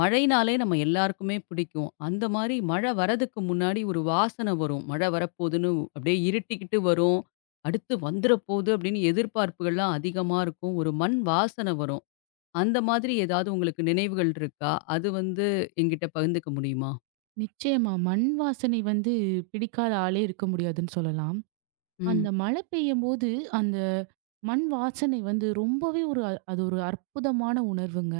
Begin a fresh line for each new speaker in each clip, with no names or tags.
மழைனாலே நம்ம எல்லாருக்குமே பிடிக்கும். அந்த மாரி மழை வரதுக்கு முன்னாடி ஒரு வாசனை வரும். மழை வரப்போதுன்னு அப்படியே இருட்டிக்கிட்டு வரும். அடுத்து வந்துற போது அப்படின்னு எதிர்பார்ப்புகள்லாம் அதிகமா இருக்கும். ஒரு மண் வாசனை வரும். அந்த மாதிரி ஏதாவது உங்களுக்கு நினைவுகள் இருக்கா? அது வந்து என்கிட்ட பகிர்ந்துக்க முடியுமா?
நிச்சயமா. மண் வாசனை வந்து பிடிக்காத ஆளே இருக்க முடியாதுன்னு சொல்லலாம். அந்த
ம்,
மழை பெய்யும்போது, அந்த மண் வாசனை வந்து ரொம்பவே ஒரு அது ஒரு அற்புதமான உணர்வுங்க.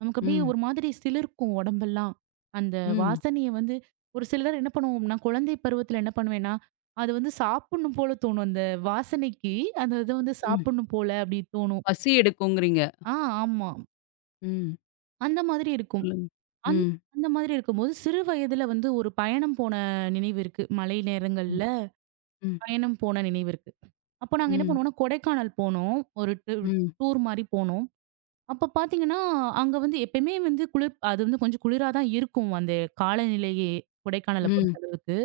நமக்கு அப்படியே
ம்,
ஒரு மாதிரி சிலிர்க்கும் உடம்பெல்லாம். அந்த
ம்,
வாசனைய வந்து ஒரு சிலர் என்ன பண்ணுவோம்னா, குழந்தை பருவத்தில என்ன பண்ணுவேன்னா, அது வந்து சாப்பிடணும் போல தோணும். அந்த வாசனைக்கு அந்த இத வந்து
ம்.
சாப்பிடணும் போல அப்படி தோணும்.
பசி எடுக்குங்கிறீங்க.
ஆ ஆமா.
ம்.
அந்த மாதிரி இருக்கும்.
சொல்லுங்க.
அந்
ம்,
அந்த மாதிரி இருக்கும்போது, சிறு வயதுல வந்து ஒரு பயணம் போன நினைவு இருக்கு. மழை
ம்,
நேரங்கள்ல
ம்,
பயணம் போன நினைவு இருக்கு. அப்போ நாங்க என்ன
ம்,
பண்ணுவோம்னா, கொடைக்கானல் போனோம். ஒரு
ம்,
டூர் மாரி போனோம். அப்ப பார்த்தீங்கன்னா, அங்க வந்து எப்பயுமே வந்து குளிர் அது வந்து கொஞ்சம் குளிரா தான் இருக்கும். அந்த காலநிலையே கொடைக்கானல
ம்,
பொறுத்தளவுக்கு.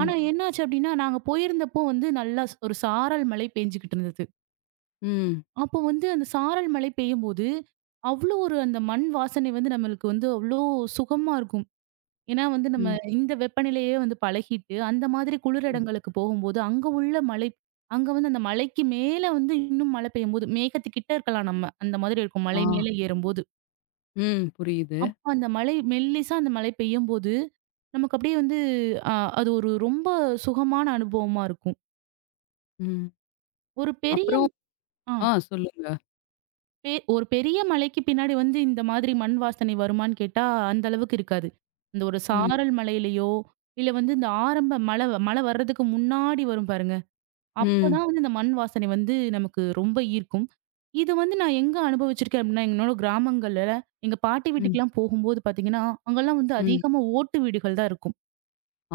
ஆனா என்னாச்சு அப்டின்னா, நாங்க போயிருந்தப்போ வந்து நல்லா ஒரு சாரல் மழை பெஞ்சுகிட்டு இருந்தது.
ம்,
அப்போ வந்து அந்த சாரல் மழை பெய்யும்போது, அவ்ளோ ஒரு அந்த மண் வாசனை வந்து நம்மளுக்கு வந்து அவ்ளோ சுகமா இருக்கும். ஏன்னா வந்து நம்ம
ம்,
இந்த வெப்பநிலையே வந்து பழகிட்டு, அந்த மாதிரி குளிர்
ம்.
இடங்களுக்கு போகும்போது, அங்க உள்ள மழை அங்க வந்து அந்த மலைக்கு மேல வந்து இன்னும் மழை பெய்யும்போது, மேகத்துக்கிட்ட இருக்கலாம் நம்ம. அந்த மாதிரி இருக்கும்
ஆ.
மலை மேல ஏறும்போது.
ம். புரியுது.
அப்ப அந்த மழை மெல்லிசா அந்த மழை பெய்யும்போது, நமக்கு அப்படியே வந்து அ அது ஒரு ரொம்ப சுகமான அனுபவமா இருக்கும்.
ம்.
ஒரு பெரிய
அப்புறம்
ஆ
ஆ சொல்லுங்க.
ஒரு பெரிய மலைக்கு பின்னாடி வந்து இந்த மாதிரி மண் வாசனை வருமான்னு கேட்டா, அந்த அளவுக்கு இருக்காது. இந்த ஒரு
ம்,
சாரல் மலையிலயோ, இல்ல வந்து இந்த ஆரம்ப மழை மழை வர்றதுக்கு முன்னாடி வரும் பாருங்க.
ம்,
அப்பதான் வந்து இந்த மண் வாசனை வந்து நமக்கு ரொம்ப ஈர்க்கும். இது வந்து நான் எங்க அனுபவிச்சிருக்கேன் அப்படின்னா, எங்களோட கிராமங்கள்ல எங்க பாட்டி
ம்,
வீட்டுக்குலாம் போகும்போது பார்த்தீங்கன்னா, அங்கலாம் வந்து
ம்.
அதிகமா ஓட்டு வீடுகள் தான் இருக்கும்.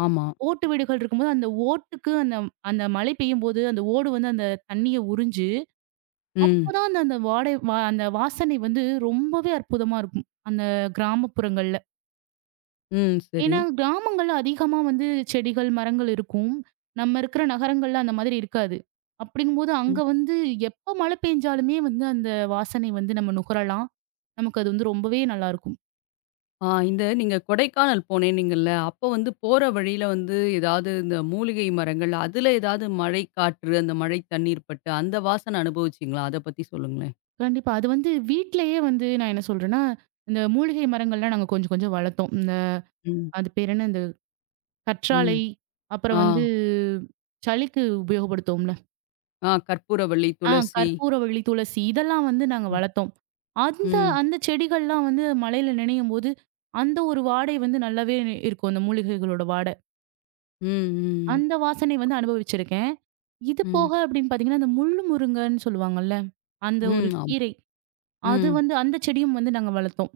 ஆமா.
ஓட்டு வீடுகள் இருக்கும்போது, அந்த ஓட்டுக்கு அந்த அந்த மழை பெய்யும்போது அந்த ஓடு வந்து அந்த தண்ணிய உறிஞ்சு,
ம்,
அப்பதான் அந்த அந்த வாடை அந்த வாசனை வந்து ரொம்பவே அற்புதமா இருக்கும். அந்த கிராமப்புறங்கள்ல.
ம். சரி.
ஏன்னா, கிராமங்கள்ல அதிகமா வந்து செடிகள், மரங்கள் இருக்கும். நம்ம இருக்கிற நகரங்கள்ல அந்த மாதிரி இருக்காது. அப்படிங்கும்போது
ம்.
அங்க வந்து எப்ப மழை பெஞ்சாலுமே வந்து அந்த வாசனை வந்து நம்ம நுகரலாம். நமக்கு அது வந்து ரொம்பவே நல்லாயிருக்கும்.
ஆ இந்த நீங்க கொடைக்கானல் போனேன்னீங்கல்ல, அப்போ வந்து போற வழியில வந்து ஏதாவது இந்த மூலிகை மரங்கள், அதுல ஏதாவது மழை காற்று, அந்த மழை தண்ணீர் பட்டு அந்த வாசனை அனுபவிச்சீங்களா? அத பத்தி சொல்லுங்களேன்.
கண்டிப்பா. அது வந்து வீட்லயே வந்து நான் என்ன சொல்றேன்னா, இந்த மூலிகை மரங்கள்லாம் நாங்க கொஞ்சம் கொஞ்சம் வளர்த்தோம். இந்த
ம்,
அது பேர் என்ன? இந்த
ம்.
கற்றாழை, அப்புறம்
ஆ,
வந்து சளிக்கு உபயோகப்படுத்துவோம்ல.
ஆ. கற்பூரவள்ளி,
ஆ
துளசி.
கற்பூரவள்ளி, துளசி இதெல்லாம் வந்து நாங்க
ம்.
வளர்த்தோம். அந்த
ம்.
அந்த செடிகள்லாம் வந்து மழையில நனையும்போது, அந்த ஒரு வாடை வந்து நல்லாவே இருக்கும். அந்த மூலிகைகளோட வாடை.
ம், ம்,
அந்த வாசனை வந்து அனுபவிச்சிருக்கேன். இது
ம்.
போக அப்படின்னு பார்த்தீங்கன்னா, அந்த முள்ளு முருங்கன்னு சொல்லுவாங்கல்ல, அந்த ஒரு
ம். ஆமா.
கீரை. அது
ம்,
வந்து அந்த செடியும் வந்து நாங்க வளர்த்தோம்.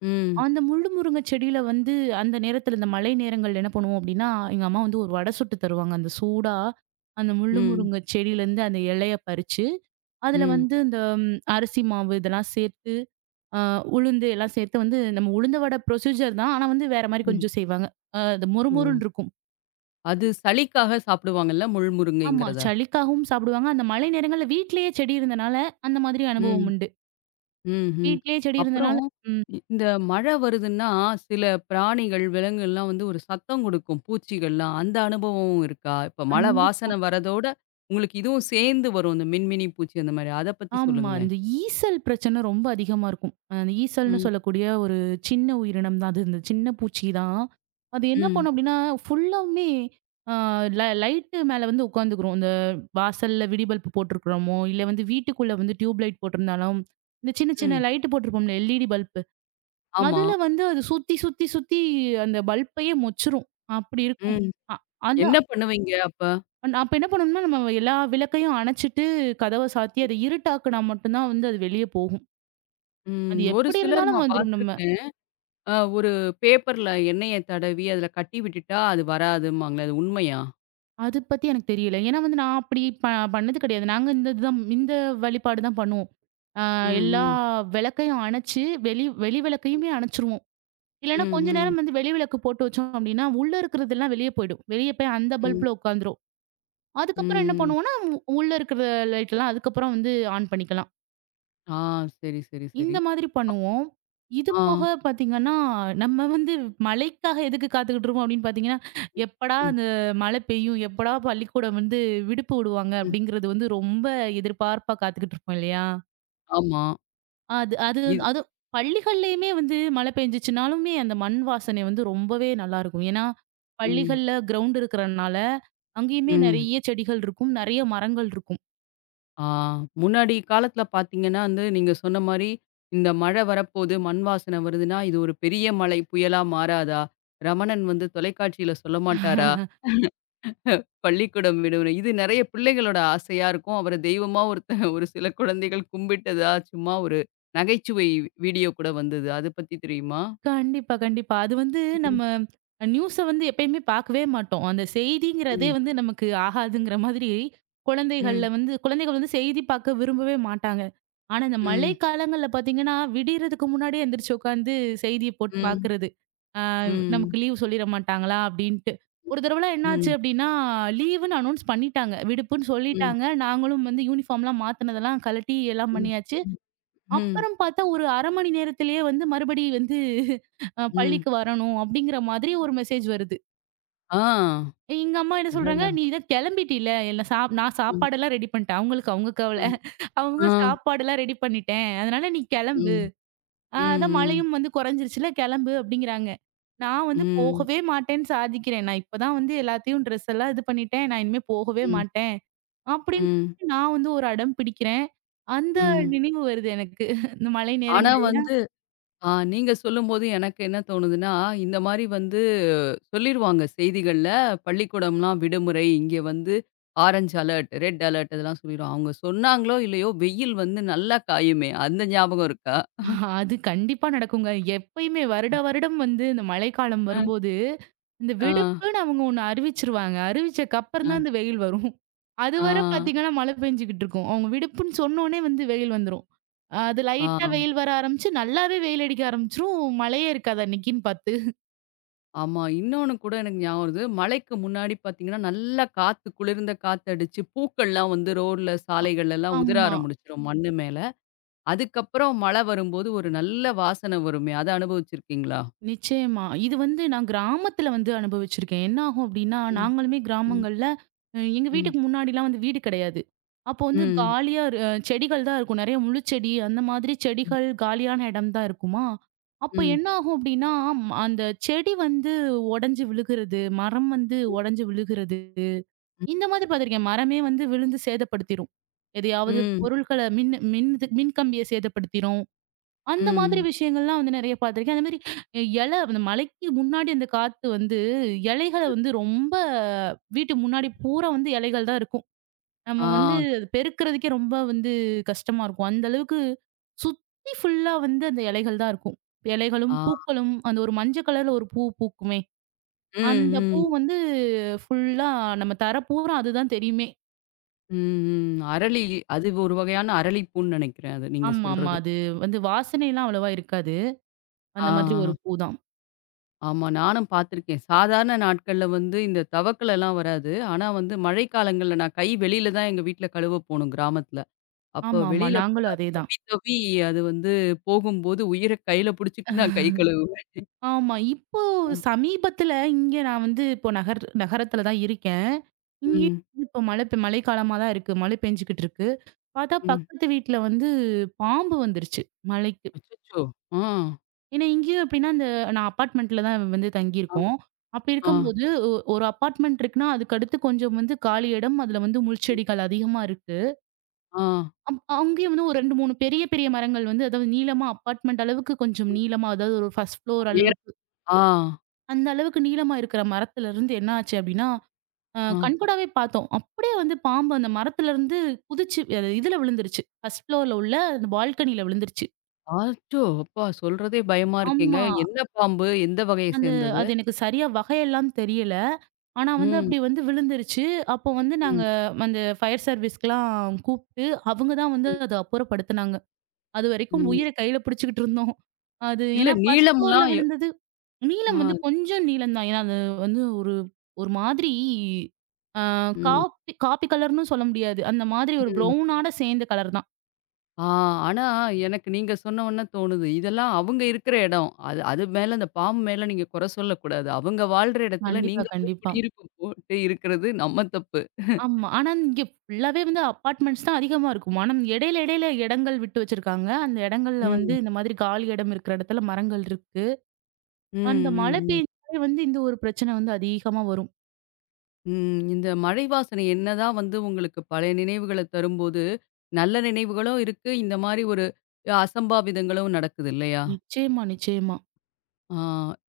ம்,
அந்த முள்ளு முருங்க செடியில வந்து அந்த நேரத்துல இந்த மழை நேரங்கள்ல என்ன பண்ணுவோம் அப்படின்னா, எங்க அம்மா வந்து ஒரு வடை சுட்டு தருவாங்க. அந்த சூடா அந்த முள்ளு
ம்,
முருங்க செடியிலேருந்து அந்த இலைய பறிச்சு அதுல
ம்.
வந்து இந்த அரிசி மாவு இதெல்லாம் சேர்த்து, அ உளுந்து எல்லாம் சேர்த்து வந்து நம்ம உளுந்த வடை ப்ரொசீஜர் தான். ஆனா வந்து வேற மாரி
ம்.
கொஞ்சம் செய்வாங்க. அது
ஓ!
மொறுமொறுன்னு இருக்கும்.
அது சளிக்காக சாப்பிடுவாங்கல்ல முள்
ஆமா.
முருங்கைங்கிறத?
சளிக்காகவும் சாப்பிடுவாங்க. அந்த மழை நேரங்கள்ல வீட்லயே செடி இருந்தனால, அந்த மாதிரி அனுபவம்
ம்.
உண்டு.
ம்ஹ்ம்.
வீட்லயே செடி இருந்தனால
அப்புறம்
ம்.
இந்த மழை வருதுன்னா, சில பிராணிகள், விலங்குகள்லாம் வந்து ஒரு சத்தம் குடுக்கும், பூச்சிகள்லாம். அந்த அனுபவம் இருக்கா? இப்ப மழை
கண்டிப்பா.
வாசனை வரதோட, உங்களுக்கு இதுவும் சேர்ந்து வரும். இந்த மின்மினி பூச்சி அந்த மாரி. அத பத்தி
ஆமா.
சொல்லுங்களேன்.
இந்த ஈசல் பிரச்சனை ரொம்ப அதிகமா இருக்கும். அந்த ஈசல்ன்னு
ம்,
சொல்லக்கூடிய ஒரு சின்ன உயிரினம் தான் அது. இந்த சின்ன பூச்சி தான். அது என்ன
ம்,
பண்ணும் அப்டின்னா, ஃபுல்லாவுமே அ ல லைட்டு மேல வந்து உட்காந்துக்கும். இந்த வாசல்ல விடிபல்ப் போட்டிருக்கிறோமோ, இல்ல வந்து வீட்டுக்குள்ள வந்து டியூப் லைட் போட்டிருந்தாலும், இந்த சின்ன சின்ன
ம்.
லைட்டு போட்டிருப்போம்ல எல்இடி பல்பு.
ஆமா.
அதுல வந்து அது சுத்தி, சுத்தி, சுத்தி அந்த பல்பையே மொச்சிரும். அப்டி இருக்கும்.
ம்.
அ
என்ன
அதான்.
பண்ணுவீங்க அப்ப?
அப்ப என்ன பண்ணணும்னா, நம்ம எல்லா விளக்கையும் அணச்சிட்டு, கதவ சாத்தி, அத இருட்டாக்குனா மட்டும் தான் வந்து அது வெளிய போகும்.
ம்.
அது
ஒரு
எப்படி
சிலர்
இருந்தாலும்
நான்
வந்துரும் நம்ம.
பார்த்துருக்கேன். ஒரு பேப்பர்ல எண்ணெய தடவி, அதுல கட்டி விட்டுட்டா அது வராதும்பாங்களே, அது உண்மையா?
அது பத்தி எனக்கு தெரியல. ஏன்னா வந்து நான் அப்படி பண்ணது கிடையாது. நாங்க இந்த இதுதான் இந்த வழிபாடு தான் பண்ணுவோம். ஆ
ம்,
எல்லா
ம்,
விளக்கையும் அணைச்சு, வெளி வெளி விளக்கையுமே அணைச்சுருவோம். இல்லன்னா
ம்,
கொஞ்ச
ம்,
நேரம் வந்து வெளி விளக்கு போட்டு வச்சோம் அப்படின்னா, உள்ள இருக்கிறதெல்லாம் வெளிய போயிடும். வெளிய போய் அந்த
ம், ம்.
பல்புல உட்காந்துரும். அதுக்கப்புறம் என்ன
ம்.
பண்ணுவோம்னா, உள்ள இருக்கிற லைட் எல்லாம் அதுக்கப்புறம் வந்து ஆன் பண்ணிக்கலாம்.
ஆ சரி, சரி, சரி.
இந்த மாதிரி பண்ணுவோம். இது
ஆ.
போக பார்த்தீங்கன்னா, நம்ம வந்து மழைக்காக எதுக்கு காத்துக்கிட்டு இருப்போம் அப்படின்னு பார்த்தீங்கன்னா, எப்படா
ம்,
அந்த மழை பெய்யும்? எப்படா பள்ளிக்கூடம் வந்து விடுப்பு விடுவாங்க?
ம்.
அப்படிங்கிறது வந்து ரொம்ப எதிர்பார்ப்பா காத்துக்கிட்டு இருப்போம் இல்லையா?
ஆமா.
அது அது
இது
அது பள்ளிகள்லயுமே வந்து மழை பெஞ்சுச்சுனாலுமே அந்த மண் வாசனை வந்து ரொம்பவே நல்லாருக்கும். ஏன்னா,
ம்,
பள்ளிகள்ல கிரவுண்ட் இருக்கிறனால, அங்கேயுமே
ம்.
நெறைய செடிகள் இருக்கும். நெறைய மரங்கள் இருக்கும்.
ஆ முன்னாடி காலத்துல பார்த்தீங்கன்னா வந்து, நீங்க சொன்ன மாரி, இந்த மழை வரப்போது, மண் வாசனை வருதுன்னா, இது ஒரு பெரிய மழை, புயலா மாறாதா? ரமணன் வந்து தொலைக்காட்சியில சொல்ல மாட்டாரா? பள்ளிக்கூடம் விடுமுறை. இது நெறைய பிள்ளைகளோட ஆசையா இருக்கும். அவர தெய்வமா ஒருத்த ஒரு சில குழந்தைகள் கும்பிட்டதா, சும்மா ஒரு நகைச்சுவை வீடியோ கூட வந்தது. அது பத்தி தெரியுமா?
கண்டிப்பா, கண்டிப்பா. அது வந்து
ம்,
நம்ம நியூஸ வந்து எப்பயுமே பார்க்கவே மாட்டோம். அந்த செய்திங்கிறதே
ம்,
வந்து நமக்கு ஆகாதுங்கிற மாதிரி, குழந்தைகள்ல
ம்,
வந்து குழந்தைகள் வந்து செய்தி பார்க்க விரும்பவே மாட்டாங்க. ஆனா, இந்த மழை
ம்,
காலங்கள்ல பார்த்தீங்கன்னா, விடியறதுக்கு முன்னாடியே எந்திரிச்சு உட்காந்து செய்திய
ம்,
போட்டு
ம்,
பார்க்கறது. ஆ
ம்,
நமக்கு லீவ் சொல்லிட மாட்டாங்களா அப்படின்ட்டு. ஒரு தடவலாம் என்னாச்சு
ம்,
அப்படின்னா, லீவுன்னு அனௌன்ஸ் பண்ணிட்டாங்க. விடுப்புன்னு சொல்லிட்டாங்க. நாங்களும் வந்து யூனிஃபார்ம்லாம் மாத்துனதெல்லாம் கழட்டி எல்லாம்
ம்,
பண்ணியாச்சு.
ம், ம்.
அப்புறம் பார்த்தா ஒரு 1/2 மணி நேரத்திலேயே வந்து மறுபடி வந்து
ம்.
பள்ளிக்கு வரணும் அப்படிங்கிற மாதிரி ஒரு மெசேஜ் வருது.
ஆ.
எங்க அம்மா என்ன சொல்றாங்க,
அடடா!
"நீ தான் கிளம்பிட்டில எல்லாம் சாப் நான்
ம்,
சாப்பாடெல்லாம் ரெடி பண்ணிட்டேன்." அவங்களுக்கு அவங்க கவல.
ம்.
அவங்க
ஆ.
சாப்பாடெல்லாம் ரெடி பண்ணிட்டேன். அதனால நீ கிளம்பு.
ம், ம்,
அதான்
ம்,
மழையும் வந்து குறைஞ்சிருச்சுல கிளம்பு அப்படிங்கிறாங்க. நான் வந்து
ம்,
போகவே மாட்டேன்னு சாதிக்கிறேன். நான் இப்ப தான் வந்து எல்லாத்தையும் ட்ரெஸ் எல்லாம் இது பண்ணிட்டேன். நான் இனிமே போகவே
ம்,
மாட்டேன். அப்படின்னு
ம்,
நான் வந்து ஒரு அடம் பிடிக்கிறேன். அந்த
ம்.
நினைவு வருது எனக்கு. இந்த மழை
ஆனா
நேரங்கள்
வந்து ஆ நீங்க சொல்லும்போது எனக்கு என்ன தோணுதுன்னா, இந்த மாரி வந்து சொல்லிருவாங்க செய்திகள்ல, பள்ளிக்கூடம்லாம் விடுமுறை, இங்க வந்து ஆரஞ்ச் அலர்ட், ரெட் அலர்ட் இதெல்லாம் சொல்லிருவாங்க. அவங்க சொன்னாங்களோ இல்லையோ, வெயில் வந்து நல்லா காயுமே! அந்த ஞாபகம் இருக்கா?
அது கண்டிப்பா நடக்குங்க. எப்பயுமே வருடா வருடம் வந்து இந்த மழைக்காலம்
அ,
வரும்போது, இந்த
ஆ,
விடுப்புன்னு அவங்க ஒண்ணு அறிவிச்சுருவாங்க. அறிவிச்சக்கப்புறம்
அ,
தான் இந்த வெயில் வரும்.
ஆ,
அதுவர பார்த்தீங்கன்னா, மழை பெஞ்சுகிட்டு இருக்கும். அவங்க விடுப்புன்னு சொன்னோனே வந்து வெயில் வந்துரும். அது லைட்டா
ஆ.
வெயில் வர ஆரம்பிச்சு, நல்லாவே வெயில் அடிக்க ஆரம்பிச்சுரும். மழையே இருக்காது அன்னைக்கின்னு பார்த்து.
ஆமா. இன்னொன்னு கூட எனக்கு ஞாபகம் வருது. மழைக்கு முன்னாடி பார்த்தீங்கன்னா, நல்லா காத்து குளிர்ந்த காத்தடிச்சு, பூக்கள்லாம் வந்து ரோட்ல,
அ
சாலைகள்லலாம் உதிர
ஆமா.
ஆரம்பிச்சுரும் மண்ணு மேல. அதுக்கப்புறம் மழை வரும்போது ஒரு நல்ல வாசனை வருமே! அத அனுபவிச்சிருக்கீங்களா?
நிச்சயமா. இது வந்து நான் கிராமத்துல வந்து அனுபவிச்சிருக்கேன். என்ன ஆகும் அப்டின்னா,
ம், ம்,
நாங்களுமே
ம்.
கிராமங்கள்ல எங்க
ம்.
வீட்டுக்கு முன்னாடிலாம் வந்து வீடு கிடையாது. அப்போ வந்து
ம்,
காலியா இரு அ செடிகள் தான் இருக்கும். நெறைய முழுச்செடி அந்த மாதிரி
ம்.
செடிகள், காலியான இடம் தான் இருக்குமா. அப்ப
ம்,
என்ன ஆகும் அப்டின்னா, அந்த செடி வந்து உடைஞ்சு விழுகுறது, மரம் வந்து
ம்.
உடைஞ்சு விழுகுறது. இந்த மாதிரி பார்த்துருக்கேன். மரமே வந்து விழுந்து சேதப்படுத்திரும். எதையாவது
ம்.
பொருட்கள மின் கம்பிய சேதப்படுத்திரும். அந்த மாதிரி
ம்.
விஷயங்கள்லாம் வந்து நெறைய பார்த்துருக்கேன். அதேமாரி அந்த மலைக்கு முன்னாடி அந்த காத்து வந்து இலைகள
ம்.
வந்து வீட்டு முன்னாடி பூரா வந்து இலைகள் தான் இருக்கும்.
ஆ,
நம்ம வந்து அது பெருக்குறதுக்கே ரொம்ப வந்து கஷ்டமா இருக்கும். அந்த அளவுக்கு சுத்தி ஃபுல்லா வந்து அந்த இலைகள் தான் இருக்கும். இலைகளும்,
ஆ.
பூக்களும் அந்த ஒரு மஞ்ச கலர்ல ஒரு பூ பூக்குமே!
ம்,
அந்த பூ
ம்.
வந்து ஃபுல்லா நம்ம தர பூரா அதுதான் தெரியுமே!
ம், ம். அரளி அது ஒரு வகையான அரளிப்பூன்னு நெனைக்கிறேன் அது நீங்க
ஆமா, ஆமா.
சொல்றது.
அது வந்து வாசனைலாம் அவ்வளவா இருக்காது.
ஆ,
அந்த மாதிரி
ஆ.
ஒரு பூ தான்.
ஆமா. நானும் பார்த்துருக்கேன். சாதாரண நாட்கள்ல வந்து இந்த தவக்கலலாம் வராது. ஆனா வந்து மழைக்காலங்கள்ல நான் கை வெளியில தான் எங்க வீட்ல கழுவ போணும் கிராமத்துல. அப்போ
ஆமா, ஆமா.
வெளியில போனா
நாங்களும் அதே
தவி தவி அது வந்து போகும்போது உயிர கையில புடிச்சுக்கிட்டு நான்
தான்.
கை கழுவுவேன்.
ஆமா. இப்போ
ஆ.
சமீபத்துல இங்க நான் வந்து இப்போ நகரத்துல தான் இருக்கேன். இங்கேயும்
ம்.
வந்து இப்போ மழை மழைக்காலமா தான் இருக்கு. மழை பெஞ்சுகிட்டு இருக்கு. பார்த்தா
ம்.
பக்கத்து வீட்ல வந்து பாம்பு வந்துருச்சு மழைக்கு.
அச்சச்சோ! ஆ.
ஏன்னா இங்கேயும் எப்படின்னா, இந்த நான் அபார்ட்மெண்ட்ல தான் வந்து
ஆ.
தங்கியிருக்கோம். அப்படி
ஆ.
இருக்கும்போது ஒரு அபார்ட்மெண்ட் இருக்குன்னா, அதுக்கு அடுத்து கொஞ்சம் வந்து காலி இடம். அதுல வந்து முள்செடிகள் அதிகமா இருக்கு.
ஆ.
அங்கேயும் வந்து ஒரு 2, 3 பெரிய பெரிய மரங்கள் வந்து அதாவது நீளமா அபார்ட்மெண்ட் அளவுக்கு கொஞ்சம் நீளமா அதாவது ஒரு 1 ஃபர்ஸ்ட் ஃப்ளோர்
உயர
அளவுக்கு
ஆ.
அந்த அளவுக்கு நீளமா இருக்கிற மரத்துல இருந்து என்ன ஆச்சு அப்டின்னா,
ஆ.
கண்கூடாவே பார்த்தோம். அப்படியே வந்து பாம்பு அந்த மரத்துல இருந்து குதிச்சு அது இதுல விழுந்துருச்சு. 1 ஃப்ளோர்ல உள்ள அந்த பால்கனில விழுந்துருச்சு.
ஆச்சோ! அப்பா சொல்றதே பயமா இருக்கேங்க.
ஆமா.
என்ன பாம்பு? எந்த வகைய
அந்த
சேர்ந்தது?
அது எனக்கு சரியா வகையெல்லாம் தெரியல. ஆனா வந்து
ம்.
அப்படி வந்து விழுந்துருச்சு. அப்போ வந்து நாங்க
ம்.
அந்த ஃபயர் சர்வீஸ்க்குலாம் கூப்ட்டு, அவங்க தான் வந்து
ம்.
அத அப்புறப்படுத்துனாங்க. அதுவரைக்கும்
ம்.
உயிர கையில பிடிச்சுக்கிட்டு இருந்தோம். அது
இல்ல
ஏன்னா ஃபர்ஸ்ட் ஃப்ளோர்ல
நீளம்லாம்
விழுந்தது. நீளம் வந்து
ஆ.
கொஞ்சம் நீளம் தான். ஏன்னா அது வந்து ஒரு ஒரு மாதிரி ஆ
ம்.
காப்பி காப்பி கலர்ன்னு சொல்ல முடியாது. அந்த மாதிரி ஒரு
ம்.
ப்ரவுனோட சேர்ந்த கலர் தான்.
ஆ, ஆனா எனக்கு நீங்க சொன்ன உடனே தோணுது. இதெல்லாம் அவங்க இருக்கிற இடம். அது அது மேல அந்த பாம்பு மேல நீங்க குறை சொல்லக்கூடாது. அவங்க வாழ்ற இடத்துல
கண்டிப்பா,
நீங்க போய்
கண்டிப்பா.
குடியிருப்பு போட்டு இருக்கிறது நம்ம தப்பு.
ஆமா. ஆனா இங்க ஃபுல்லாவே வந்து அபார்ட்மெண்ட்ஸ் தான் அதிகமா இருக்கும். ஆனா இடையில இடையில இடங்கள் விட்டு வச்சிருக்காங்க. அந்த இடங்கள்ல வந்து
ம்.
இந்த மாதிரி காலி இடம் இருக்கிற இடத்துல மரங்கள் இருக்கு.
ம்,
அந்த
ம்,
மழை
ம்.
பெய்ஞ்சாலே வந்து இந்த ஒரு பிரச்சனை வந்து அதிகமா வரும்.
ம். இந்த மழை வாசனை என்னதான் வந்து உங்களுக்கு பழைய நினைவுகள தரும்போது, நல்ல நினைவுகளும் இருக்கு. இந்த மாரி ஒரு அசம்பாவிதங்களும் நடக்குது இல்லையா?
நிச்சயமா, நிச்சயமா.
ஆ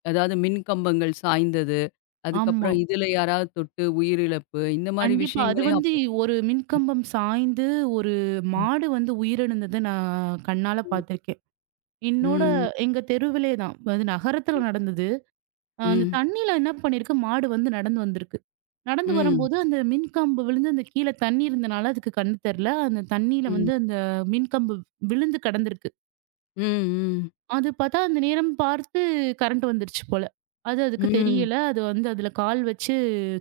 அதாவது மின் கம்பங்கள் சாய்ந்தது.
ஆமா.
அதுக்கப்புறம் இதுல யாராவது தொட்டு உயிரிழப்பு. இந்த மாரி
கண்டிப்பா. அது
விஷயங்களையும்
வந்து
அப்போ
ஒரு மின்கம்பம் சாய்ந்து, ஒரு
ம்.
மாடு வந்து உயிரிழந்தத நான் கண்ணால பார்த்துருக்கேன். என்னோட
ம்.
எங்க தெருவிலே தான். அது நகரத்தில நடந்தது. அந்த
ம்.
தண்ணீல என்ன பண்ணியிருக்கு, மாடு வந்து நடந்து வந்திருக்கு. நடந்து
ம்.
வரும்போது அந்த மின்கம்பு விழுந்து அந்த கீழ தண்ணி இருந்தனால அதுக்கு கண்ணு தெர்ல. அந்த தண்ணீல
ம்.
வந்து அந்த மின்கம்பு விழுந்து கிடந்திருக்கு.
ம்.
அது பார்த்தா அந்த நேரம் பார்த்து கரண்ட் வந்துருச்சு போல. அது
ம்.
அதுக்கு
ம்.
தெரியல. அது வந்து அதில கால் வச்சு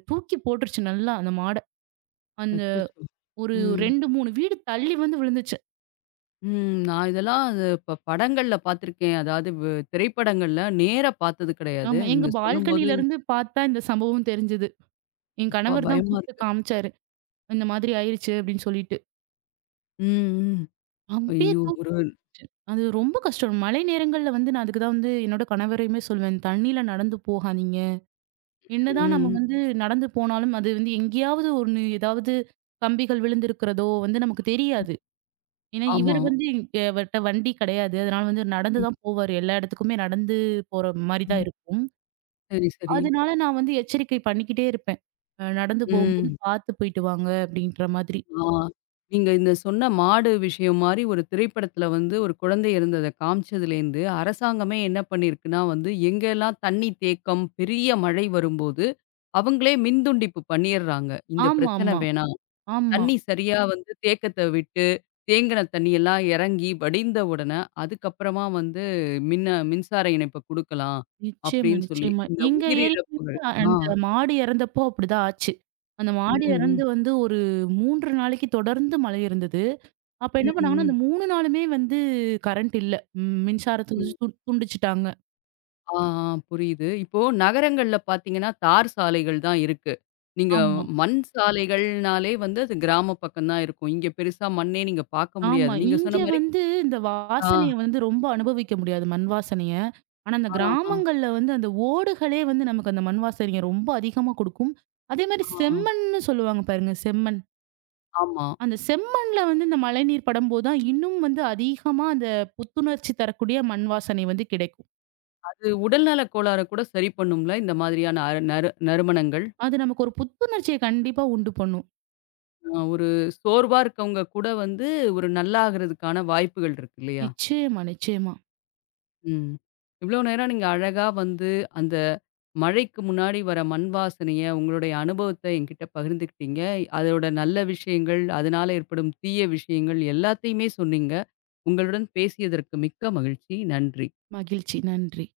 தூக்கி போட்டுருச்சு நல்லா அந்த மாட. அந்த
அச்சச்சோ!
ஒரு
ம்.
2, 3 வீடு தள்ளி வந்து விழுந்துச்சு.
ம். நான் இதெல்லாம் அது படங்கள்ல பார்த்துருக்கேன். அதாவது திரைப்படங்கள்ல நேரா பார்த்தது கிடையாது.
ஆமா. எங்க
நீங்க சொல்லும்போது
பால்கனில இருந்து பார்த்தா இந்த சம்பவம் தெரிஞ்சது. என்
அப்பா!
கணவர் தான்
பயமா
கூப்ட்டு
இருக்கு.
காமிச்சாரு. இந்த மாதிரி ஆயிருச்சு அப்டின்னு சொல்லிட்டு.
ம். ம்.
அப்டியே
ஐயோ!
தூக்கிச்சு.
ஒரு
அது ரொம்ப கஷ்டம். மழை நேரங்கள்ல வந்து நான் அதுக்கு தான் வந்து என்னோட கணவரையுமே சொல்வேன். தண்ணீல நடந்து போகாதீங்க. என்னதான் நம்ம
ம்.
வந்து நடந்து போனாலும் அது வந்து எங்கேயாவது ஒண்ணு ஏதாவது கம்பிகள் விழுந்திருக்கிறதோ வந்து நமக்கு தெரியாது. ஏன்னா
ஆமா.
இவர் வந்து இங்க அவர்ட்ட வண்டி கிடையாது. அதனால வந்து நடந்து
ம்.
தான் போவாரு. எல்லா இடத்துக்குமே நடந்து போற மாரி தான்
ம்.
இருக்கும்.
சரி, சரி.
அதனால நான் வந்து எச்சரிக்கை பண்ணிக்கிட்டே இருப்பேன். நடந்து போகும்போது
ம்.
பார்த்து போயிட்டு வாங்க அப்படின்ற மாதிரி.
ஆ. நீங்க இந்த சொன்ன மாடு விஷயம் மாரி ஒரு திரைப்படத்துல வந்து ஒரு குழந்தை இறந்தத காமிச்சதுலேருந்து, அரசாங்கமே என்ன பண்ணியிருக்குன்னா வந்து, எங்கெல்லாம் தண்ணி தேக்கம், பெரிய மழை வரும்போது, அவங்களே மின்துண்டிப்பு பண்ணிர்றாங்க. இந்த பிரச்சனை
ஆமாமா,
வேணாம்.
ஆமா. ஆமா
தண்ணி சரியா வந்து தேக்கத்த விட்டு, தேங்கின தண்ணியெல்லாம் இறங்கி வடிந்த உடனே, அதுக்கப்புறமா வந்து மின்சார இணைப்ப குடுக்கலாம்.
நிச்சயமா,
அப்படின்னு சொல்லி,
நிச்சயமா.
இந்த
எங்க ஏரியாலயே
உயிரிழப்புகள் ஆ.
அந்த மாடு இறந்தப்போ அப்படிதான் ஆச்சு. அந்த
ம்,
மாடு இறந்து
ம்.
வந்து ஒரு 3 நாளைக்கு தொடர்ந்து மழை இருந்தது. அப்ப
ம்,
என்ன பண்ணாங்கன்னா,
ம்.
அந்த 3 நாளுமே வந்து கரண்ட் இல்ல. ம்
ம்.
மின்சாரத்த துண்டிச்சுட்டாங்க.
ஆ, ஆ, புரியுது. இப்போ நகரங்கள்ல பார்த்தீங்கன்னா, தார் சாலைகள் தான் இருக்கு. நீங்க
ஆமா.
மண் சாலைகள்னாலே வந்து அது கிராம பக்கம் தான் இருக்கும். இங்க பெருசா மண்ணே நீங்க பார்க்க முடியாது.
ஆமா.
நீங்க
இங்க
சொன்ன மாரி
வந்து இந்த
ஆ,
வாசனைய வந்து ரொம்ப அனுபவிக்க முடியாது, மண் வாசனைய. ஆனா, அந்த
ஆ, ஆ,
கிராமங்கள்ல வந்து அந்த ஓடுகளே வந்து நமக்கு அந்த மண் வாசனைய ரொம்ப அதிகமா குடுக்கும். அதேமாரி
ஆ,
செம்மண்னு சொல்லுவாங்க பாருங்க, செம்மண்.
ஆமா.
அந்த செம்மண்ல வந்து இந்த மழைநீர் படும்போது தான் இன்னும் வந்து அதிகமா அந்த புத்துணர்ச்சி தரக்கூடிய மண் வாசனை வந்து கிடைக்கும்.
அது உடல்நல கோளாற கூட சரி பண்ணும்ல, இந்த மாதிரியான அ நறு நறுமணங்கள்.
அது நமக்கு ஒரு புத்துணர்ச்சிய கண்டிப்பா உண்டு பண்ணும்.
அ ஒரு சோர்வா இருக்கவங்க கூட வந்து ஒரு நல்லா ஆகுறதுக்கான வாய்ப்புகள் இருக்கு இல்லையா?
நிச்சயமா, நிச்சயமா.
ம். இவ்ளோ நேரம் நீங்க அழகா வந்து அந்த மழைக்கு முன்னாடி வர மண் வாசனைய, உங்களுடைய அனுபவத்த என்கிட்ட பகிர்ந்துக்கிட்டீங்க. அதோட நல்ல விஷயங்கள், அதனால ஏற்படும் தீய விஷயங்கள் எல்லாத்தையுமே சொன்னீங்க. உங்களுடன் பேசியதற்கு மிக்க மகிழ்ச்சி. நன்றி.
மகிழ்ச்சி. நன்றி.